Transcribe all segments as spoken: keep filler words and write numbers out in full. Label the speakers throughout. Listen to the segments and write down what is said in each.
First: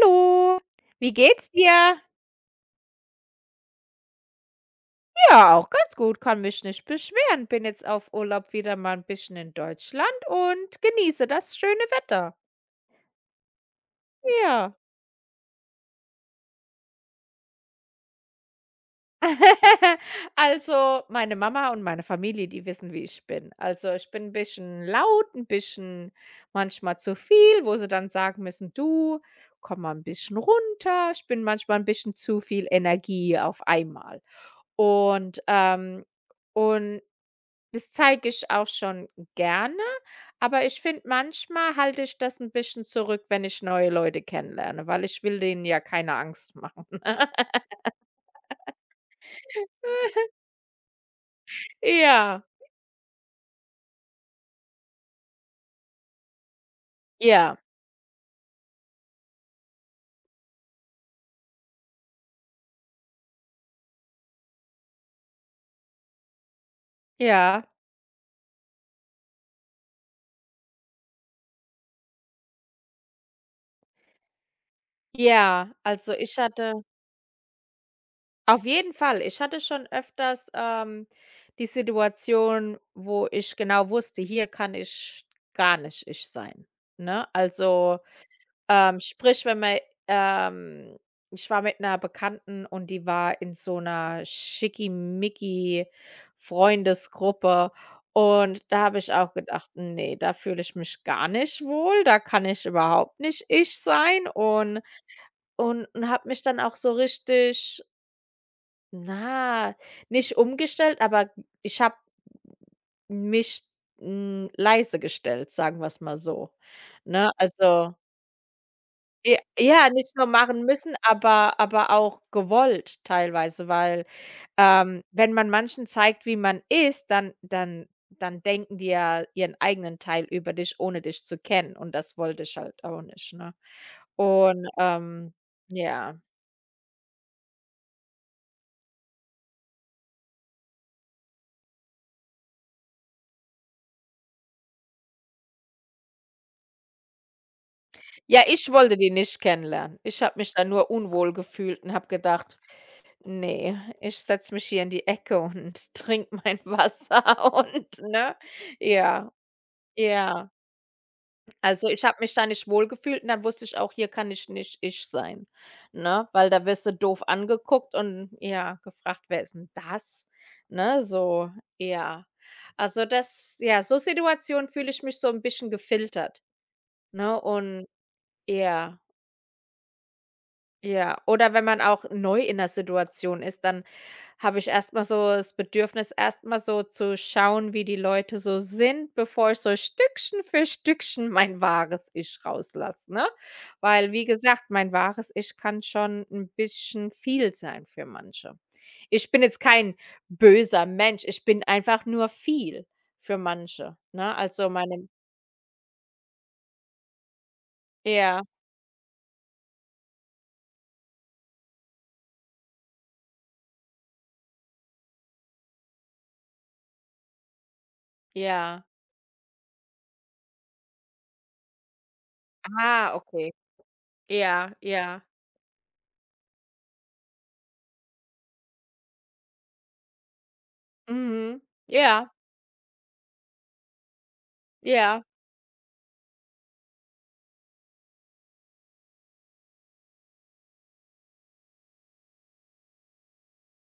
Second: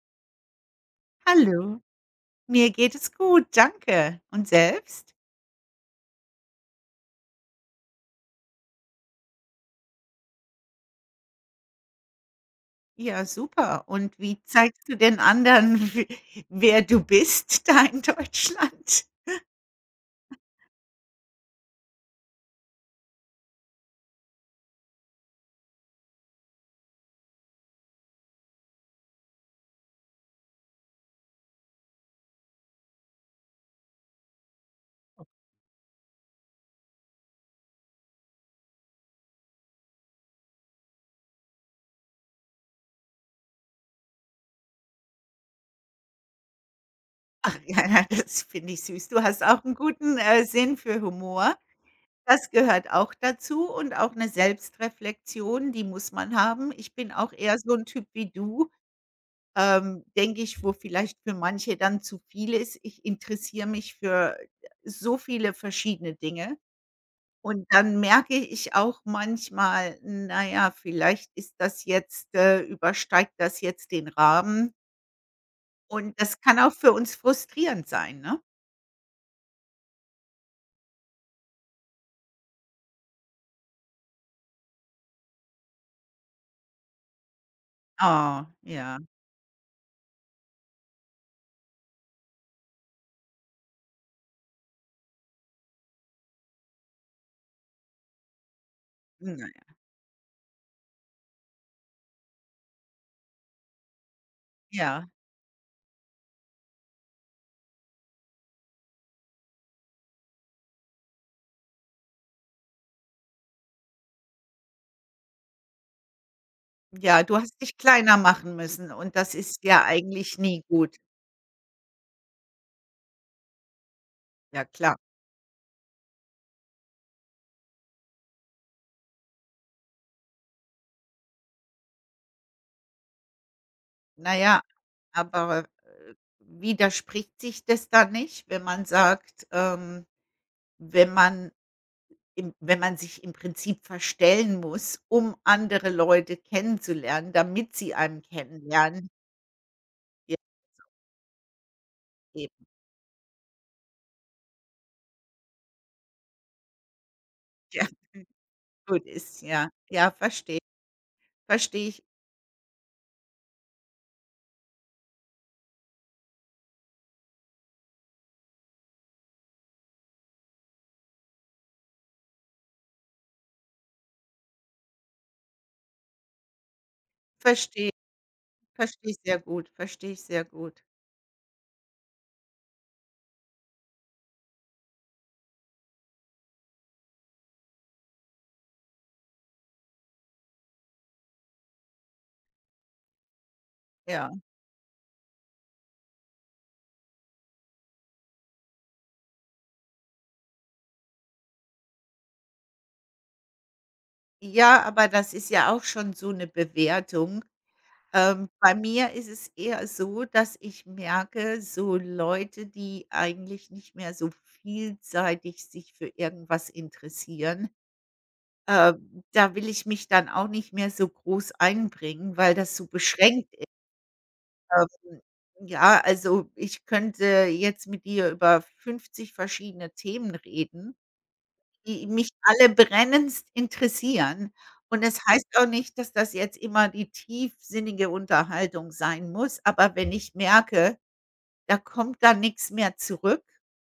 Speaker 1: Hallo, wie geht's
Speaker 2: Hallo,
Speaker 1: dir?
Speaker 2: mir geht es gut, danke. Und selbst?
Speaker 1: Ja, auch ganz gut, kann mich nicht beschweren. Bin jetzt auf Urlaub wieder mal 'n bisschen in Deutschland und genieße das schöne Wetter.
Speaker 2: Ja, super. Und wie
Speaker 1: Ja.
Speaker 2: zeigst du den anderen, w wer du bist da in Deutschland?
Speaker 1: Also, meine Mama und meine Familie, die wissen, wie ich bin. Also, ich bin 'n bisschen laut, ein bisschen manchmal zu viel, wo sie dann sagen müssen: „Du, komm mal ein bisschen runter." Ich bin manchmal ein bisschen zu viel Energie auf einmal. Und, ähm und das zeige ich auch schon gerne, aber ich finde, manchmal halte ich das 'n bisschen zurück, wenn ich neue Leute kennenlerne, weil ich will denen ja keine Angst machen.
Speaker 2: Ach ja, na, das finde ich süß. Du hast auch einen guten, äh, Sinn für Humor.
Speaker 1: Ja,
Speaker 2: Das gehört auch dazu und auch eine Selbstreflexion, die muss man haben. Ich bin auch
Speaker 1: ja,
Speaker 2: eher so ein Typ wie du, ähm, denke ich, wo vielleicht für manche dann zu viel ist. Ich interessiere mich für so viele verschiedene Dinge.
Speaker 1: ja,
Speaker 2: Und dann merke ich auch manchmal, na ja, vielleicht ist das jetzt äh, übersteigt das jetzt den Rahmen
Speaker 1: ja. Also,
Speaker 2: und
Speaker 1: ich
Speaker 2: das kann auch
Speaker 1: hatte
Speaker 2: für uns frustrierend sein, ne?
Speaker 1: auf jeden Fall, ich hatte schon öfters, ähm, die Situation, wo ich genau wusste, hier kann ich gar nicht ich sein, ne? Also
Speaker 2: Oh, ja.
Speaker 1: Ähm, sprich, wenn man ähm, ich war mit einer Bekannten und die war in so 'ner Schickimicki-Freundesgruppe und da habe ich auch gedacht:
Speaker 2: Nein.
Speaker 1: nee, da fühle ich mich gar nicht wohl, da kann ich überhaupt nicht ich sein" und
Speaker 2: Ja.
Speaker 1: und und habe mich dann auch so richtig, na, nicht umgestellt, aber ich habe mich, hm, leise gestellt, sagen wir es mal so,
Speaker 2: Ja,
Speaker 1: ne?
Speaker 2: du hast dich
Speaker 1: Also
Speaker 2: kleiner machen müssen und das
Speaker 1: J
Speaker 2: ist ja
Speaker 1: ja, nicht nur
Speaker 2: eigentlich nie
Speaker 1: machen müssen,
Speaker 2: gut.
Speaker 1: aber aber auch gewollt teilweise, weil,
Speaker 2: Ja, klar.
Speaker 1: ähm, wenn man manchen zeigt, wie man ist, dann dann dann denken die ja ihren eigenen Teil über dich, ohne dich zu kennen, und das wollte ich halt auch nicht, ne?
Speaker 2: Na ja,
Speaker 1: Und, ähm,
Speaker 2: aber, äh,
Speaker 1: ja.
Speaker 2: widerspricht sich das dann nicht, wenn man sagt, ähm, wenn man Im wenn man sich im Prinzip verstellen muss, um andere Leute kennenzulernen, damit sie einen
Speaker 1: Ja, ich wollte
Speaker 2: kennenlernen.
Speaker 1: die nicht kennenlernen. Ich habe
Speaker 2: Ja
Speaker 1: mich da nur unwohl gefühlt und habe gedacht:
Speaker 2: eben,
Speaker 1: nee, ich setze mich hier in die Ecke und trinke mein Wasser"
Speaker 2: ja,
Speaker 1: und ne?
Speaker 2: gut
Speaker 1: Ja,
Speaker 2: ist, ja. Ja,
Speaker 1: ja.
Speaker 2: verstehe.
Speaker 1: Also,
Speaker 2: Verstehe ich,
Speaker 1: ich habe mich da nicht wohlgefühlt und dann wusste ich auch, hier kann ich nicht ich sein, ne? Weil da wirst du doof angeguckt und, ja, gefragt: „Wer ist 'n das?" Ne, so, ja. Also, das, ja, so Situationen fühle ich mich so ein bisschen gefiltert, ne? Und
Speaker 2: verstehe
Speaker 1: ja,
Speaker 2: verstehe ich sehr gut, verstehe ich sehr gut,
Speaker 1: ja. Oder wenn man auch neu in der Situation ist, dann habe ich erstmal so das Bedürfnis, erstmal so zu schauen, wie die Leute so sind, bevor ich so Stückchen für Stückchen mein wahres Ich rauslasse, ne? Weil, wie
Speaker 2: ja.
Speaker 1: gesagt, mein wahres Ich kann schon ein bisschen viel sein für manche. Ich bin jetzt kein böser Mensch, ich bin einfach nur viel für manche, ne? Also,
Speaker 2: Ja,
Speaker 1: meine
Speaker 2: aber das ist ja auch schon so eine Bewertung.
Speaker 1: ja,
Speaker 2: Ähm, bei mir ist es eher so, dass ich merke, so Leute, die eigentlich nicht mehr so vielseitig sich für irgendwas interessieren.
Speaker 1: ja.
Speaker 2: Äh, da will ich mich dann auch nicht mehr so groß einbringen, weil das so
Speaker 1: Ah, okay.
Speaker 2: beschränkt ist.
Speaker 1: Ja,
Speaker 2: Ähm,
Speaker 1: ja.
Speaker 2: ja, also ich könnte jetzt mit dir über fünfzig verschiedene Themen reden,
Speaker 1: Mhm.
Speaker 2: die mich
Speaker 1: Ja,
Speaker 2: alle brennendst interessieren. Und es
Speaker 1: ja,
Speaker 2: heißt auch nicht, dass das jetzt immer die tiefsinnige Unterhaltung sein muss, aber wenn ich merke, da kommt da nichts mehr zurück,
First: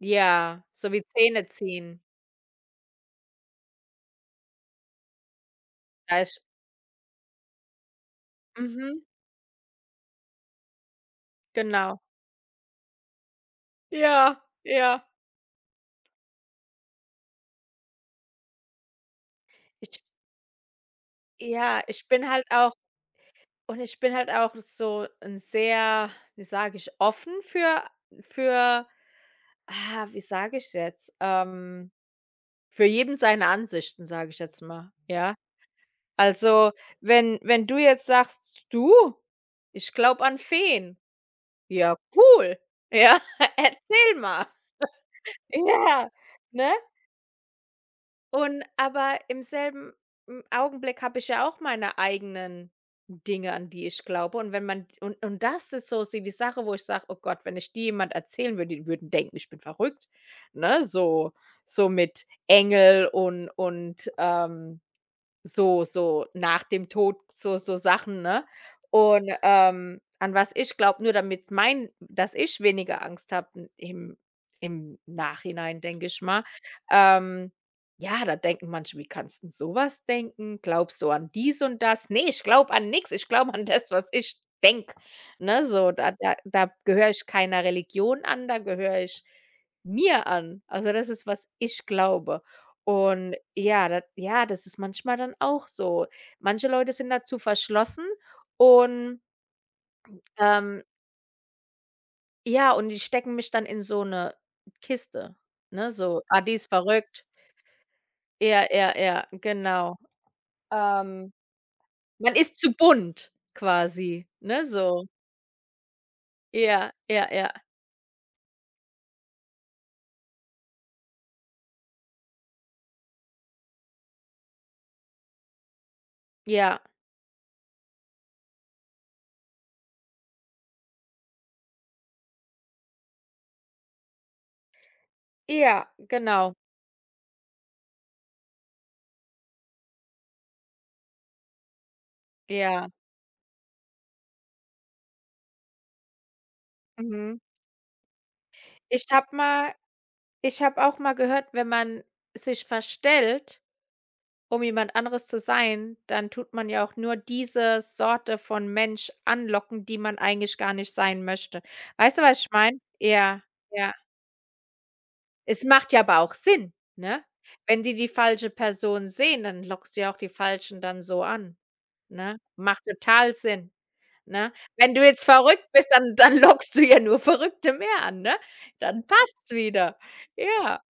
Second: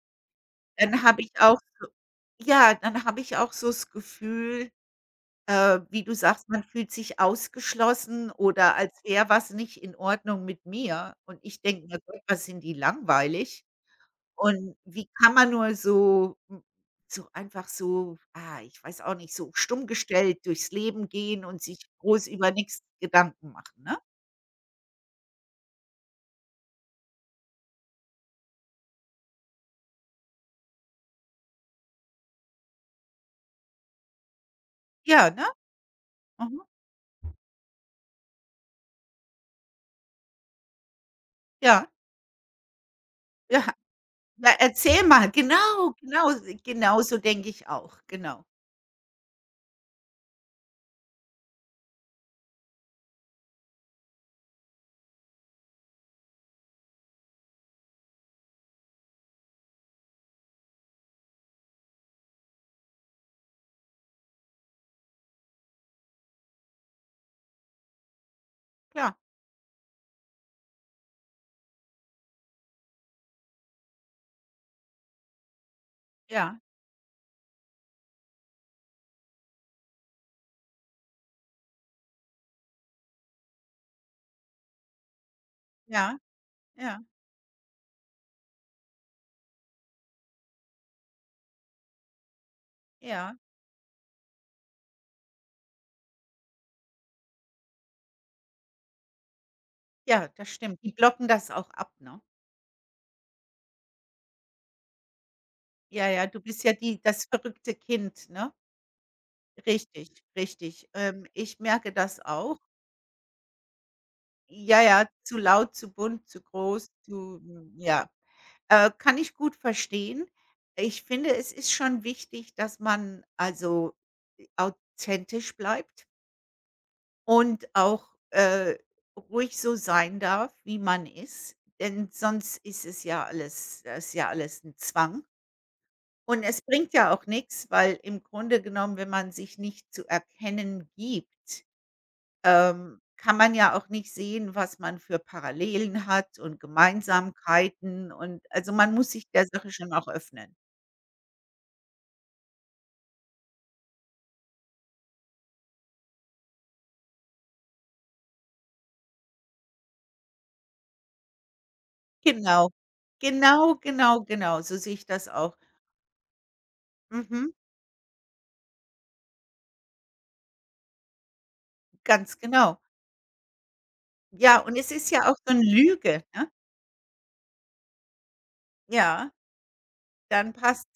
Speaker 1: ja. So
Speaker 2: dann
Speaker 1: wie
Speaker 2: habe ich auch so
Speaker 1: Zähneziehen.
Speaker 2: ja, dann habe ich auch so das Gefühl Äh, wie du
Speaker 1: Da ist
Speaker 2: sagst, man fühlt sich ausgeschlossen oder als
Speaker 1: Mhm,
Speaker 2: wäre was nicht in Ordnung mit mir. Und ich denke mir:
Speaker 1: genau.
Speaker 2: „Gott, was sind die langweilig?“
Speaker 1: Ja,
Speaker 2: Und
Speaker 1: ja.
Speaker 2: wie kann man nur so m so einfach so, ah, ich weiß auch nicht, so stumm
Speaker 1: Ich
Speaker 2: gestellt durchs Leben gehen und sich
Speaker 1: Ja, ich
Speaker 2: groß
Speaker 1: bin halt
Speaker 2: über
Speaker 1: auch
Speaker 2: nichts Gedanken
Speaker 1: und
Speaker 2: machen, ne?
Speaker 1: ich bin halt auch so ein sehr, wie sage ich, offen für für ah, wie sage ich jetzt? Ähm, für jeden seine Ansichten, sage ich jetzt mal,
Speaker 2: Ja,
Speaker 1: ja?
Speaker 2: ne? Mhm.
Speaker 1: Also, wenn wenn du jetzt sagst: „Du, ich glaube an Feen."
Speaker 2: Ja,
Speaker 1: Ja, cool. Ja,
Speaker 2: ja.
Speaker 1: erzähl mal.
Speaker 2: Na erzähl mal. Genau,
Speaker 1: Ja,
Speaker 2: genau,
Speaker 1: ne?
Speaker 2: genau so denke ich auch. Genau.
Speaker 1: Und aber im selben, hm, Augenblick habe ich ja auch meine eigenen Dinge, an die ich glaube. Und wenn man und und das ist so sie- die Sache, wo ich sage: „Oh Gott, wenn ich die jemand erzählen würde, die würden denken, ich bin verrückt", ne? So so mit Engel und und, ähm so so nach dem Tod, so so Sachen, ne?
Speaker 2: Klar.
Speaker 1: Und, ähm, an was ich glaube, nur damit mein dass ich weniger Angst habe im im Nachhinein, denke ich mal.
Speaker 2: Ja,
Speaker 1: Ähm, ja, da denken manche: „Wie kannst du so was denken? Glaubst du an dies und das?" Nee, ich glaube an nichts. Ich glaube an das, was ich denke, ne, so. Da
Speaker 2: ja,
Speaker 1: da da
Speaker 2: ja,
Speaker 1: gehöre ich keiner Religion an, da gehöre ich mir an. Also, das ist, was ich glaube.
Speaker 2: ja,
Speaker 1: Und ja, da, ja, das ist manchmal dann auch so. Manche Leute sind dazu verschlossen und,
Speaker 2: ja, das stimmt.
Speaker 1: ähm
Speaker 2: Die blocken das auch ab, ne?
Speaker 1: ja, und die stecken mich dann in so eine Kiste, ne,
Speaker 2: Ja,
Speaker 1: so:
Speaker 2: ja, du
Speaker 1: „Ah, die
Speaker 2: bist
Speaker 1: ist
Speaker 2: ja die
Speaker 1: verrückt."
Speaker 2: das verrückte Kind, ne?
Speaker 1: Ja, ja, ja, genau.
Speaker 2: Richtig, richtig. Ähm,
Speaker 1: Ähm,
Speaker 2: ich merke das
Speaker 1: Man ist
Speaker 2: auch.
Speaker 1: zu bunt quasi, ne,
Speaker 2: Ja,
Speaker 1: so.
Speaker 2: ja, zu laut, zu bunt, zu groß,
Speaker 1: Ja, ja,
Speaker 2: zu
Speaker 1: ja,
Speaker 2: hm, ja. Äh, kann ich gut verstehen. Ich finde, es ist schon wichtig, dass man also äh, authentisch bleibt
Speaker 1: ja.
Speaker 2: und auch, äh, ruhig so sein darf, wie man ist, denn sonst ist es ja alles das ist ja alles ein Zwang.
Speaker 1: Ja,
Speaker 2: Und
Speaker 1: genau.
Speaker 2: es bringt ja auch nichts, weil im Grunde genommen, wenn man sich nicht zu erkennen gibt,
Speaker 1: Ja,
Speaker 2: ähm, kann man ja auch nicht sehen, was man für Parallelen hat und
Speaker 1: mhm.
Speaker 2: Gemeinsamkeiten und also, man
Speaker 1: Ich
Speaker 2: muss sich
Speaker 1: habe
Speaker 2: der Sache
Speaker 1: mal
Speaker 2: schon auch öffnen.
Speaker 1: ich habe auch mal gehört, wenn man sich verstellt, um jemand anderes zu sein, dann tut man ja auch nur diese Sorte von Mensch anlocken, die man eigentlich gar nicht sein möchte. Weißt du, was ich
Speaker 2: Genau.
Speaker 1: meine? Ja,
Speaker 2: Genau,
Speaker 1: ja.
Speaker 2: genau, genau, so sehe ich das auch.
Speaker 1: Es macht ja aber auch Sinn, ne?
Speaker 2: Mhm,
Speaker 1: Wenn die die falsche Person sehen, dann lockst du ja auch die Falschen dann so an,
Speaker 2: ganz
Speaker 1: ne?
Speaker 2: genau.
Speaker 1: Macht total Sinn, ne?
Speaker 2: Ja, und es
Speaker 1: Wenn du
Speaker 2: ist ja
Speaker 1: jetzt
Speaker 2: auch so eine
Speaker 1: verrückt bist, dann
Speaker 2: Lüge,
Speaker 1: dann
Speaker 2: ne?
Speaker 1: lockst du ja nur Verrückte mehr an, ne? Dann
Speaker 2: Ja.
Speaker 1: passt's wieder.
Speaker 2: Dann
Speaker 1: Ja,
Speaker 2: passt.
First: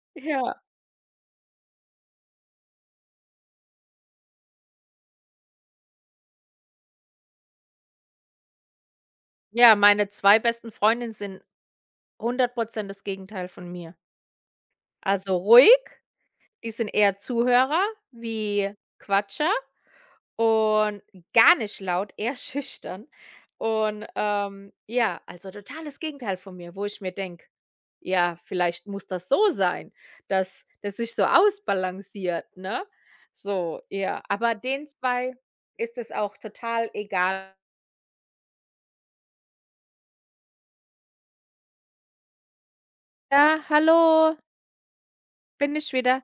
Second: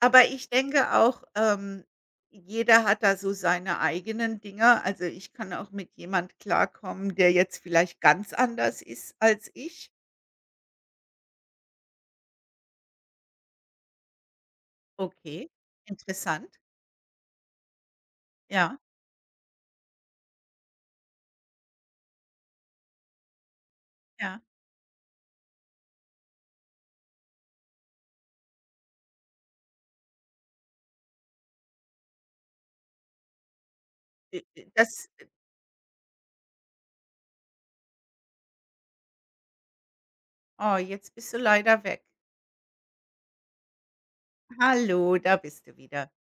Speaker 2: Aber ich
Speaker 1: ja.
Speaker 2: denke auch, ähm, jeder hat da so seine eigenen Dinger. Also, ich kann auch mit jemand klarkommen, der jetzt vielleicht ganz anders ist als
Speaker 1: Ja,
Speaker 2: ich.
Speaker 1: meine zwei besten Freundinnen sind hundert Prozent das Gegenteil von mir. Also
Speaker 2: Okay.
Speaker 1: ruhig,
Speaker 2: Interessant.
Speaker 1: die sind eher Zuhörer wie
Speaker 2: Ja,
Speaker 1: Quatscher und gar nicht laut, eher schüchtern. Und,
Speaker 2: ja.
Speaker 1: ähm, ja, also totales Gegenteil von mir, wo ich mir denke: „Ja, vielleicht muss das so sein, dass das sich so ausbalanciert", ne? So, ja.
Speaker 2: Äh,
Speaker 1: Aber
Speaker 2: äh
Speaker 1: den
Speaker 2: Das
Speaker 1: zwei ist es auch total egal.
Speaker 2: oh, jetzt bist du leider weg.
Speaker 1: „Ja, hallo,
Speaker 2: Hallo, da bist
Speaker 1: bin
Speaker 2: du
Speaker 1: ich
Speaker 2: wieder.
Speaker 1: wieder."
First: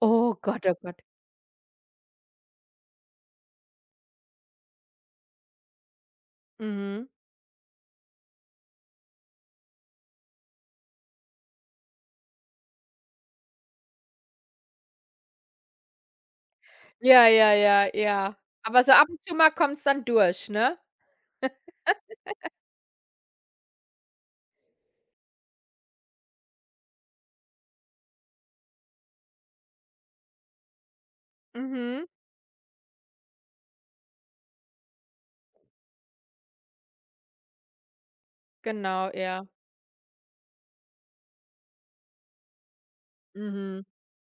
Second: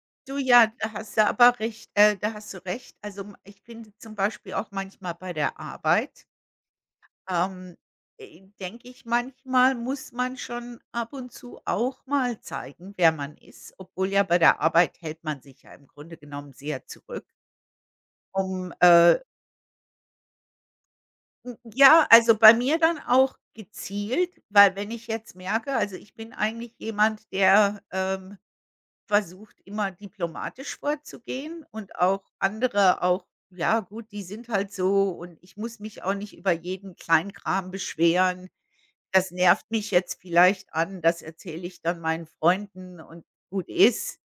Speaker 1: Oh
Speaker 2: Du,
Speaker 1: Gott,
Speaker 2: ja,
Speaker 1: oh
Speaker 2: da
Speaker 1: Gott.
Speaker 2: hast du aber recht, äh, da hast du recht. Also, m ich finde zum Beispiel auch manchmal bei der Arbeit.
Speaker 1: Mhm.
Speaker 2: Ähm, äh, Denke ich, manchmal muss man schon ab und zu auch mal zeigen, wer man ist, obwohl ja bei der Arbeit hält man sich ja im Grunde genommen sehr zurück.
Speaker 1: Ja, ja, ja, ja.
Speaker 2: um,
Speaker 1: Aber so ab
Speaker 2: äh
Speaker 1: und zu mal kommt's dann durch, ne?
Speaker 2: j ja, also bei mir dann auch gezielt, weil wenn ich jetzt merke, also ich bin eigentlich jemand, der, ähm, versucht, immer diplomatisch vorzugehen und
Speaker 1: Mhm.
Speaker 2: auch andere auch, ja gut, die sind halt so und ich muss mich auch nicht über jeden Kleinkram beschweren.
Speaker 1: Genau,
Speaker 2: Das
Speaker 1: ja.
Speaker 2: nervt mich jetzt vielleicht an, das erzähle ich dann meinen Freunden und gut
Speaker 1: Mhm.
Speaker 2: ist.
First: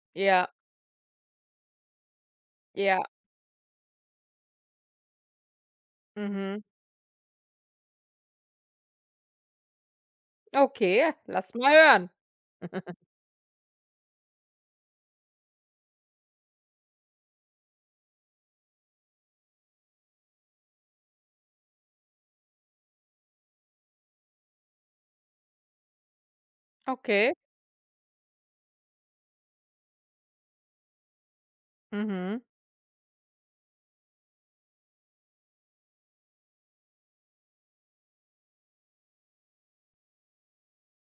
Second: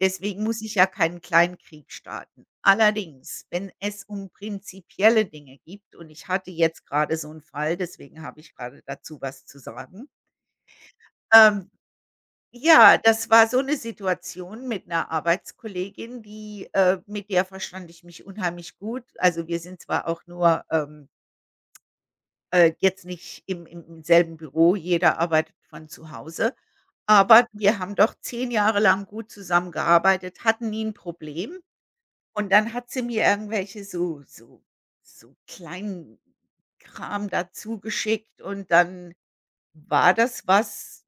Speaker 2: Deswegen
Speaker 1: Ja,
Speaker 2: muss ich ja keinen Kleinkrieg starten.
Speaker 1: ja.
Speaker 2: Allerdings, wenn es um prinzipielle Dinge gibt und ich hatte
Speaker 1: Mhm.
Speaker 2: jetzt gerade so 'n Fall, deswegen habe ich gerade dazu was zu sagen.
Speaker 1: Okay, lass
Speaker 2: Ähm,
Speaker 1: mal hören.
Speaker 2: ja, das war so 'ne Situation mit 'ner Arbeitskollegin, die äh, mit der verstand ich mich unheimlich gut. Also, wir sind zwar auch nur, ähm Äh, jetzt nicht im im im selben Büro, jeder arbeitet von zu Hause.
Speaker 1: Okay.
Speaker 2: Aber wir haben doch zehn Jahre lang gut zusammengearbeitet, hatten nie ein Problem.
Speaker 1: Mhm.
Speaker 2: Und dann hat sie mir irgendwelche so so so kleinen Kram dazu geschickt und dann war das was,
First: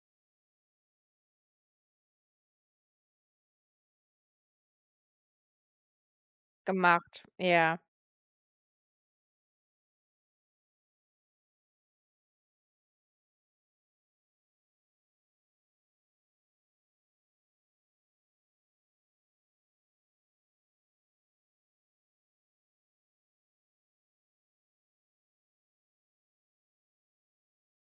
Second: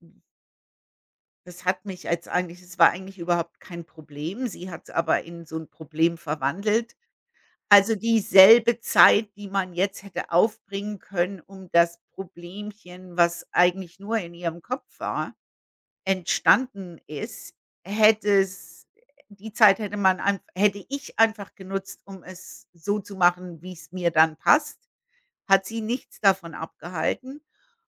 Speaker 2: das hat mich als eigentlich es war eigentlich überhaupt kein Problem. Sie hat es aber in so ein Problem verwandelt.
Speaker 1: Gemacht. Ja.
Speaker 2: Also, dieselbe Zeit, die man jetzt hätte aufbringen können, um das Problemchen, was eigentlich nur in ihrem Kopf war, entstanden ist, hätte es die Zeit hätte man einf hätte ich einfach genutzt, um es so zu machen, wie es mir dann passt. Hat sie nichts davon abgehalten.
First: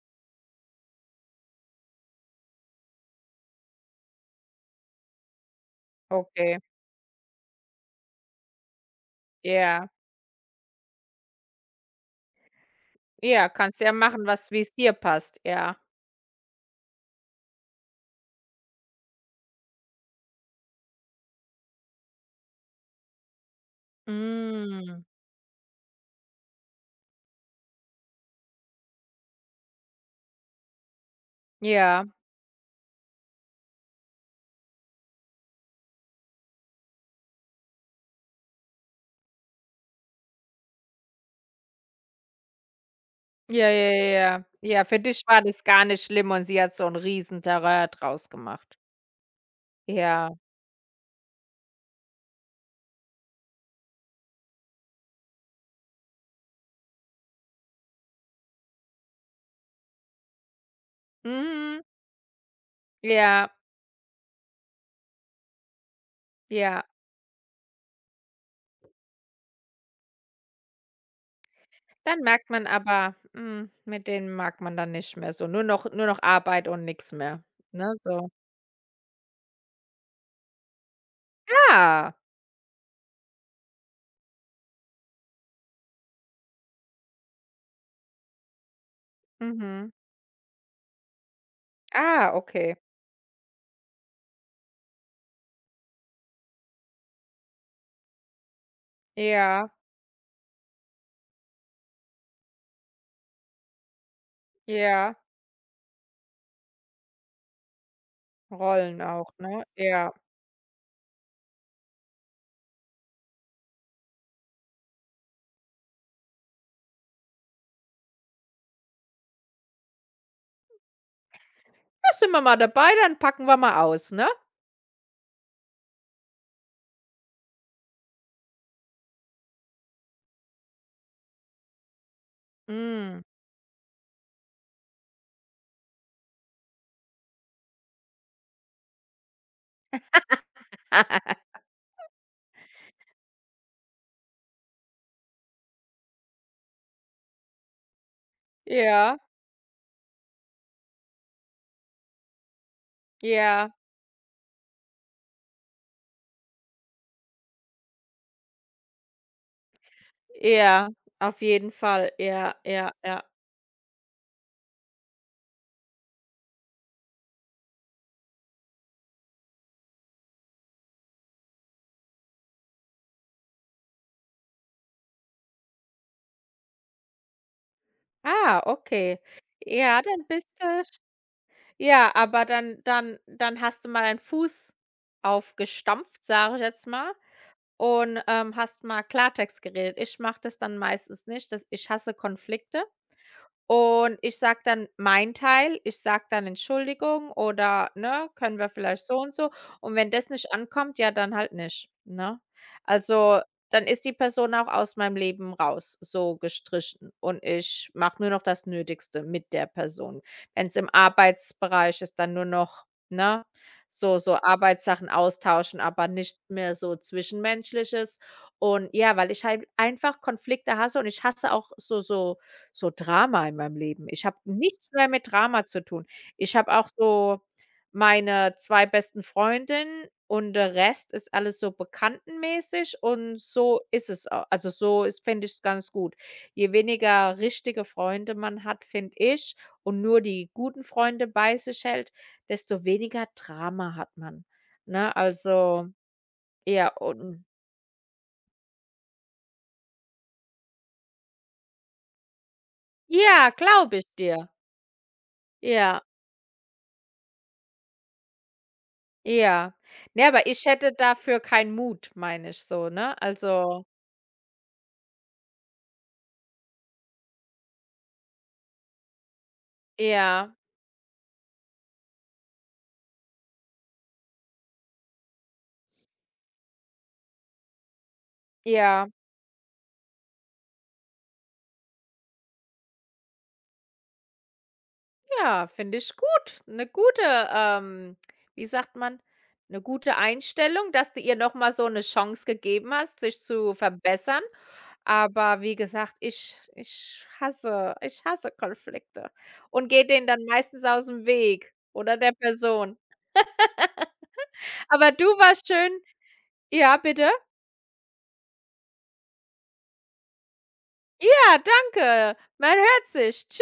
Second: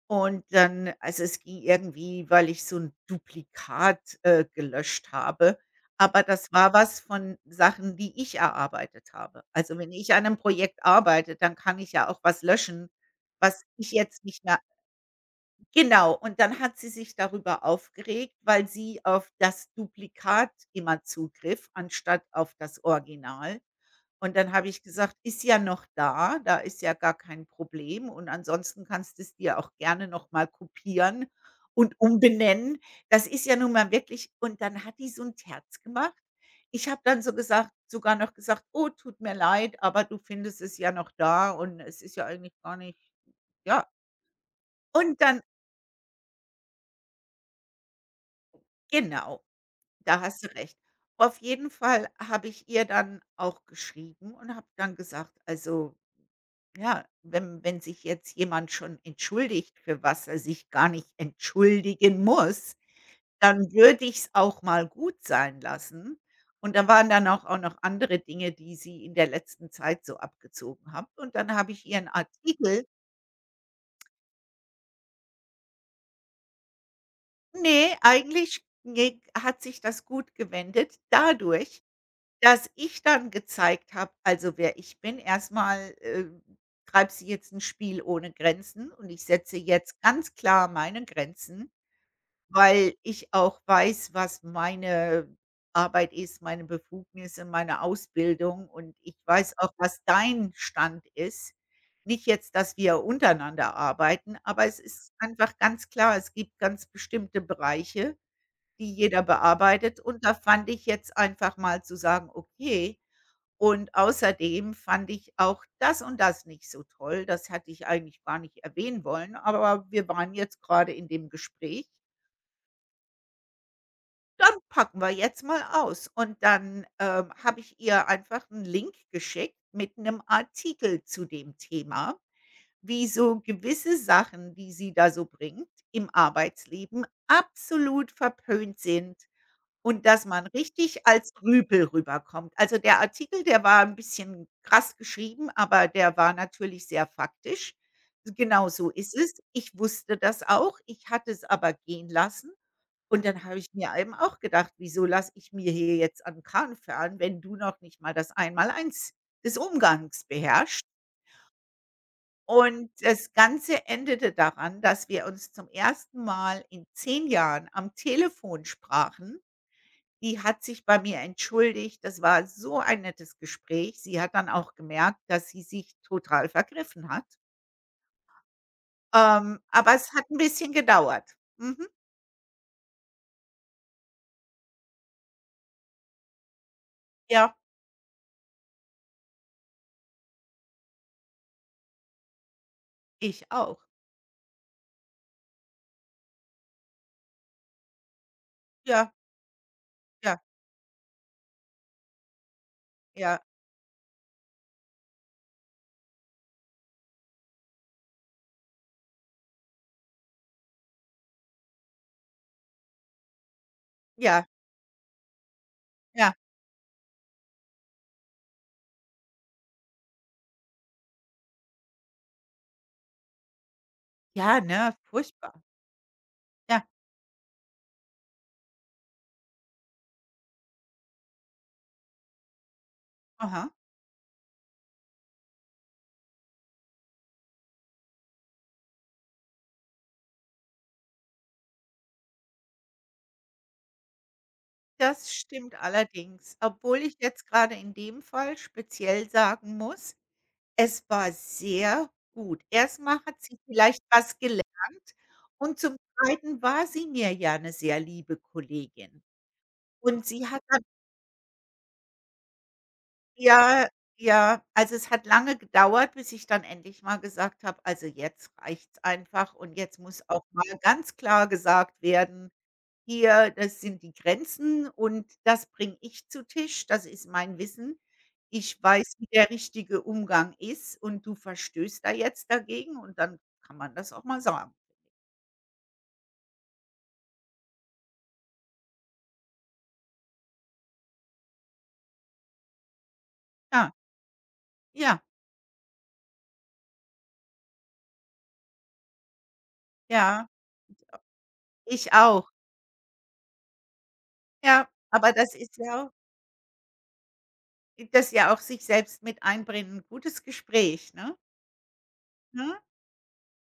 Speaker 2: Und dann, also, es ging irgendwie, weil ich so 'n Duplikat, äh, gelöscht habe. Aber das
Speaker 1: Okay.
Speaker 2: war was von Sachen, die ich erarbeitet habe. Also,
Speaker 1: Ja.
Speaker 2: wenn ich an 'nem Projekt arbeite, dann kann ich ja auch was löschen,
Speaker 1: Ja,
Speaker 2: was
Speaker 1: kannst
Speaker 2: ich
Speaker 1: ja
Speaker 2: jetzt
Speaker 1: machen,
Speaker 2: nicht
Speaker 1: was,
Speaker 2: mehr,
Speaker 1: wie's dir passt, ja.
Speaker 2: genau, und dann hat sie sich darüber aufgeregt, weil sie auf das Duplikat immer zugriff, anstatt auf das Original. Und dann habe ich
Speaker 1: Hm.
Speaker 2: gesagt: „Ist ja noch da, da ist ja gar kein Problem und ansonsten kannst du es dir auch gerne noch mal kopieren und
Speaker 1: Ja.
Speaker 2: umbenennen.“ Das ist ja nun mal wirklich, und dann hat die so ein Terz gemacht. Ich habe dann so gesagt sogar noch gesagt: „Oh, tut mir leid, aber du findest es ja noch da und es ist ja eigentlich gar nicht.“
Speaker 1: Ja,
Speaker 2: Ja.
Speaker 1: ja, ja, ja. Ja, für
Speaker 2: Und
Speaker 1: dich
Speaker 2: dann,
Speaker 1: war das gar nicht schlimm und sie hat so 'n Riesenterrain draus gemacht.
Speaker 2: genau, da
Speaker 1: Ja.
Speaker 2: hast du recht. Auf jeden Fall habe ich ihr dann auch geschrieben und habe dann gesagt: „Also, ja, wenn wenn sich jetzt jemand schon entschuldigt, für was er sich gar nicht
Speaker 1: Mhm.
Speaker 2: entschuldigen muss,
Speaker 1: Ja,
Speaker 2: dann würde ich's auch mal gut sein lassen.“ Und
Speaker 1: ja.
Speaker 2: da waren dann auch auch noch andere Dinge, die sie in der letzten Zeit so abgezogen hat. Und dann habe ich ihren
Speaker 1: Dann merkt man
Speaker 2: Artikel,
Speaker 1: aber, hm, mit denen mag man dann nicht mehr so. Nur noch nur noch Arbeit und nichts mehr, ne,
Speaker 2: ne,
Speaker 1: so.
Speaker 2: eigentlich, ne, hat sich das gut gewendet dadurch,
Speaker 1: Ah,
Speaker 2: dass ich dann gezeigt habe, also, wer ich bin. Erstmal äh, treibt sie jetzt ein Spiel ohne Grenzen und ich setze
Speaker 1: mhm.
Speaker 2: jetzt ganz klar meine Grenzen.
Speaker 1: Ah, okay.
Speaker 2: Weil ich auch weiß, was meine Arbeit ist, meine Befugnisse, meine Ausbildung und ich weiß
Speaker 1: Ja,
Speaker 2: auch, was dein Stand ist. Nicht jetzt, dass wir untereinander arbeiten, aber es ist
Speaker 1: ja,
Speaker 2: einfach ganz klar, es gibt ganz bestimmte Bereiche, die
Speaker 1: Rollen
Speaker 2: jeder
Speaker 1: auch, ne?
Speaker 2: bearbeitet,
Speaker 1: Ja.
Speaker 2: und da fand ich jetzt einfach mal zu sagen: „Okay, und außerdem fand ich auch das und das nicht so toll. Das hatte ich eigentlich gar nicht erwähnen wollen, aber wir waren jetzt gerade in dem Gespräch,
Speaker 1: Da sind wir mal dabei, dann packen wir mal aus, ne?
Speaker 2: dann packen wir jetzt mal aus.“ Und dann, ähm, habe ich ihr einfach einen Link geschickt mit einem Artikel zu dem Thema, wie
Speaker 1: Mhm.
Speaker 2: so gewisse Sachen, die sie da so bringt im Arbeitsleben, absolut verpönt sind. Und dass man richtig als Rüpel rüberkommt. Also, der Artikel, der war ein bisschen krass geschrieben, aber der war natürlich sehr faktisch. Genau so ist
Speaker 1: Ja,
Speaker 2: es. Ich wusste das auch, ich hatte es aber gehen lassen. Und dann habe ich
Speaker 1: ja,
Speaker 2: mir eben auch gedacht: „Wieso lasse ich mir hier jetzt an den Kragen fahren, wenn du noch nicht mal das Einmaleins des Umgangs beherrschst?“
Speaker 1: ja, auf jeden Fall. Ja,
Speaker 2: Und
Speaker 1: ja, ja.
Speaker 2: das Ganze endete daran, dass wir uns zum ersten Mal in zehn Jahren am Telefon sprachen. Die hat sich bei mir entschuldigt. Das war so ein nettes Gespräch. Sie hat dann auch gemerkt, dass sie sich total vergriffen hat.
Speaker 1: Ah, okay.
Speaker 2: Ähm, aber
Speaker 1: Ja,
Speaker 2: es hat
Speaker 1: dann
Speaker 2: 'n
Speaker 1: bist
Speaker 2: bisschen
Speaker 1: du sch
Speaker 2: gedauert. Mhm.
Speaker 1: ja, aber dann dann dann hast du mal deinen Fuß aufgestampft, sage ich jetzt mal.
Speaker 2: Ja,
Speaker 1: Und, ähm, hast mal Klartext geredet. Ich mache das dann meistens nicht, das ich hasse Konflikte.
Speaker 2: ich auch.
Speaker 1: Und ich sage dann meinen Teil. Ich sage dann: „Entschuldigung" oder, ne, „können wir vielleicht
Speaker 2: Ja,
Speaker 1: so und so". Und wenn das
Speaker 2: ja,
Speaker 1: nicht ankommt, ja, dann halt nicht, ne? Also,
Speaker 2: ja,
Speaker 1: dann ist die Person auch aus meinem Leben raus, so gestrichen. Und ich mache nur noch das Nötigste mit der Person. Wenn es im Arbeitsbereich ist, dann nur noch, ne, so so
Speaker 2: ja,
Speaker 1: Arbeitssachen austauschen, aber
Speaker 2: ja.
Speaker 1: nicht mehr so Zwischenmenschliches. Und ja, weil ich halt einfach Konflikte hasse und ich hasse auch so so so Drama in meinem Leben. Ich habe
Speaker 2: Ja, ne,
Speaker 1: nichts mehr mit
Speaker 2: furchtbar.
Speaker 1: Drama zu tun. Ich habe
Speaker 2: Ja,
Speaker 1: auch so meine zwei besten Freundinnen und der Rest ist alles so bekanntenmäßig und
Speaker 2: aha.
Speaker 1: so ist es au also, so ist, finde ich, es ganz gut. Je weniger richtige Freunde man hat, finde ich, und nur die guten Freunde bei sich hält, desto weniger Drama hat man, ne?
Speaker 2: Das stimmt
Speaker 1: Also,
Speaker 2: allerdings.
Speaker 1: ja,
Speaker 2: Obwohl ich
Speaker 1: und
Speaker 2: jetzt grade in dem Fall speziell sagen muss, es war sehr gut. Erst mal hat
Speaker 1: ja,
Speaker 2: sie
Speaker 1: glaube
Speaker 2: vielleicht
Speaker 1: ich
Speaker 2: was
Speaker 1: dir.
Speaker 2: gelernt und zum
Speaker 1: Ja.
Speaker 2: Zweiten war sie mir ja 'ne sehr liebe Kollegin.
Speaker 1: Ja.
Speaker 2: Und
Speaker 1: Ne,
Speaker 2: sie
Speaker 1: aber
Speaker 2: hat
Speaker 1: ich
Speaker 2: dann,
Speaker 1: hätte dafür keinen Mut, meine ich so, ne? Also
Speaker 2: ja, ja, also, es hat lange gedauert, bis ich dann endlich mal gesagt habe: „Also, jetzt reicht's einfach und jetzt muss auch
Speaker 1: ja,
Speaker 2: mal ganz klar gesagt werden. Hier, das sind die Grenzen und das bringe ich zu Tisch, das ist mein Wissen. Ich
Speaker 1: ja,
Speaker 2: weiß, wie der richtige Umgang ist und du verstößt da jetzt dagegen und dann kann man das auch mal sagen.“
Speaker 1: ja, finde ich gut. eine gute, ähm, wie sagt man, eine gute Einstellung, dass du ihr noch mal so eine Chance gegeben hast, sich zu
Speaker 2: Ja,
Speaker 1: verbessern.
Speaker 2: ja,
Speaker 1: Aber wie gesagt, ich ich hasse ich hasse Konflikte und gehe denen dann
Speaker 2: ja,
Speaker 1: meistens aus dem Weg
Speaker 2: ich
Speaker 1: oder der
Speaker 2: auch.
Speaker 1: Person.
Speaker 2: Ja,
Speaker 1: Aber du
Speaker 2: aber das
Speaker 1: warst
Speaker 2: ist
Speaker 1: schön.
Speaker 2: ja auch
Speaker 1: Ja, bitte?
Speaker 2: das ist ja auch sich selbst mit einbringen, gutes Gespräch, ne?
Speaker 1: Ja, danke. Man
Speaker 2: Ne?
Speaker 1: hört sich. Tsch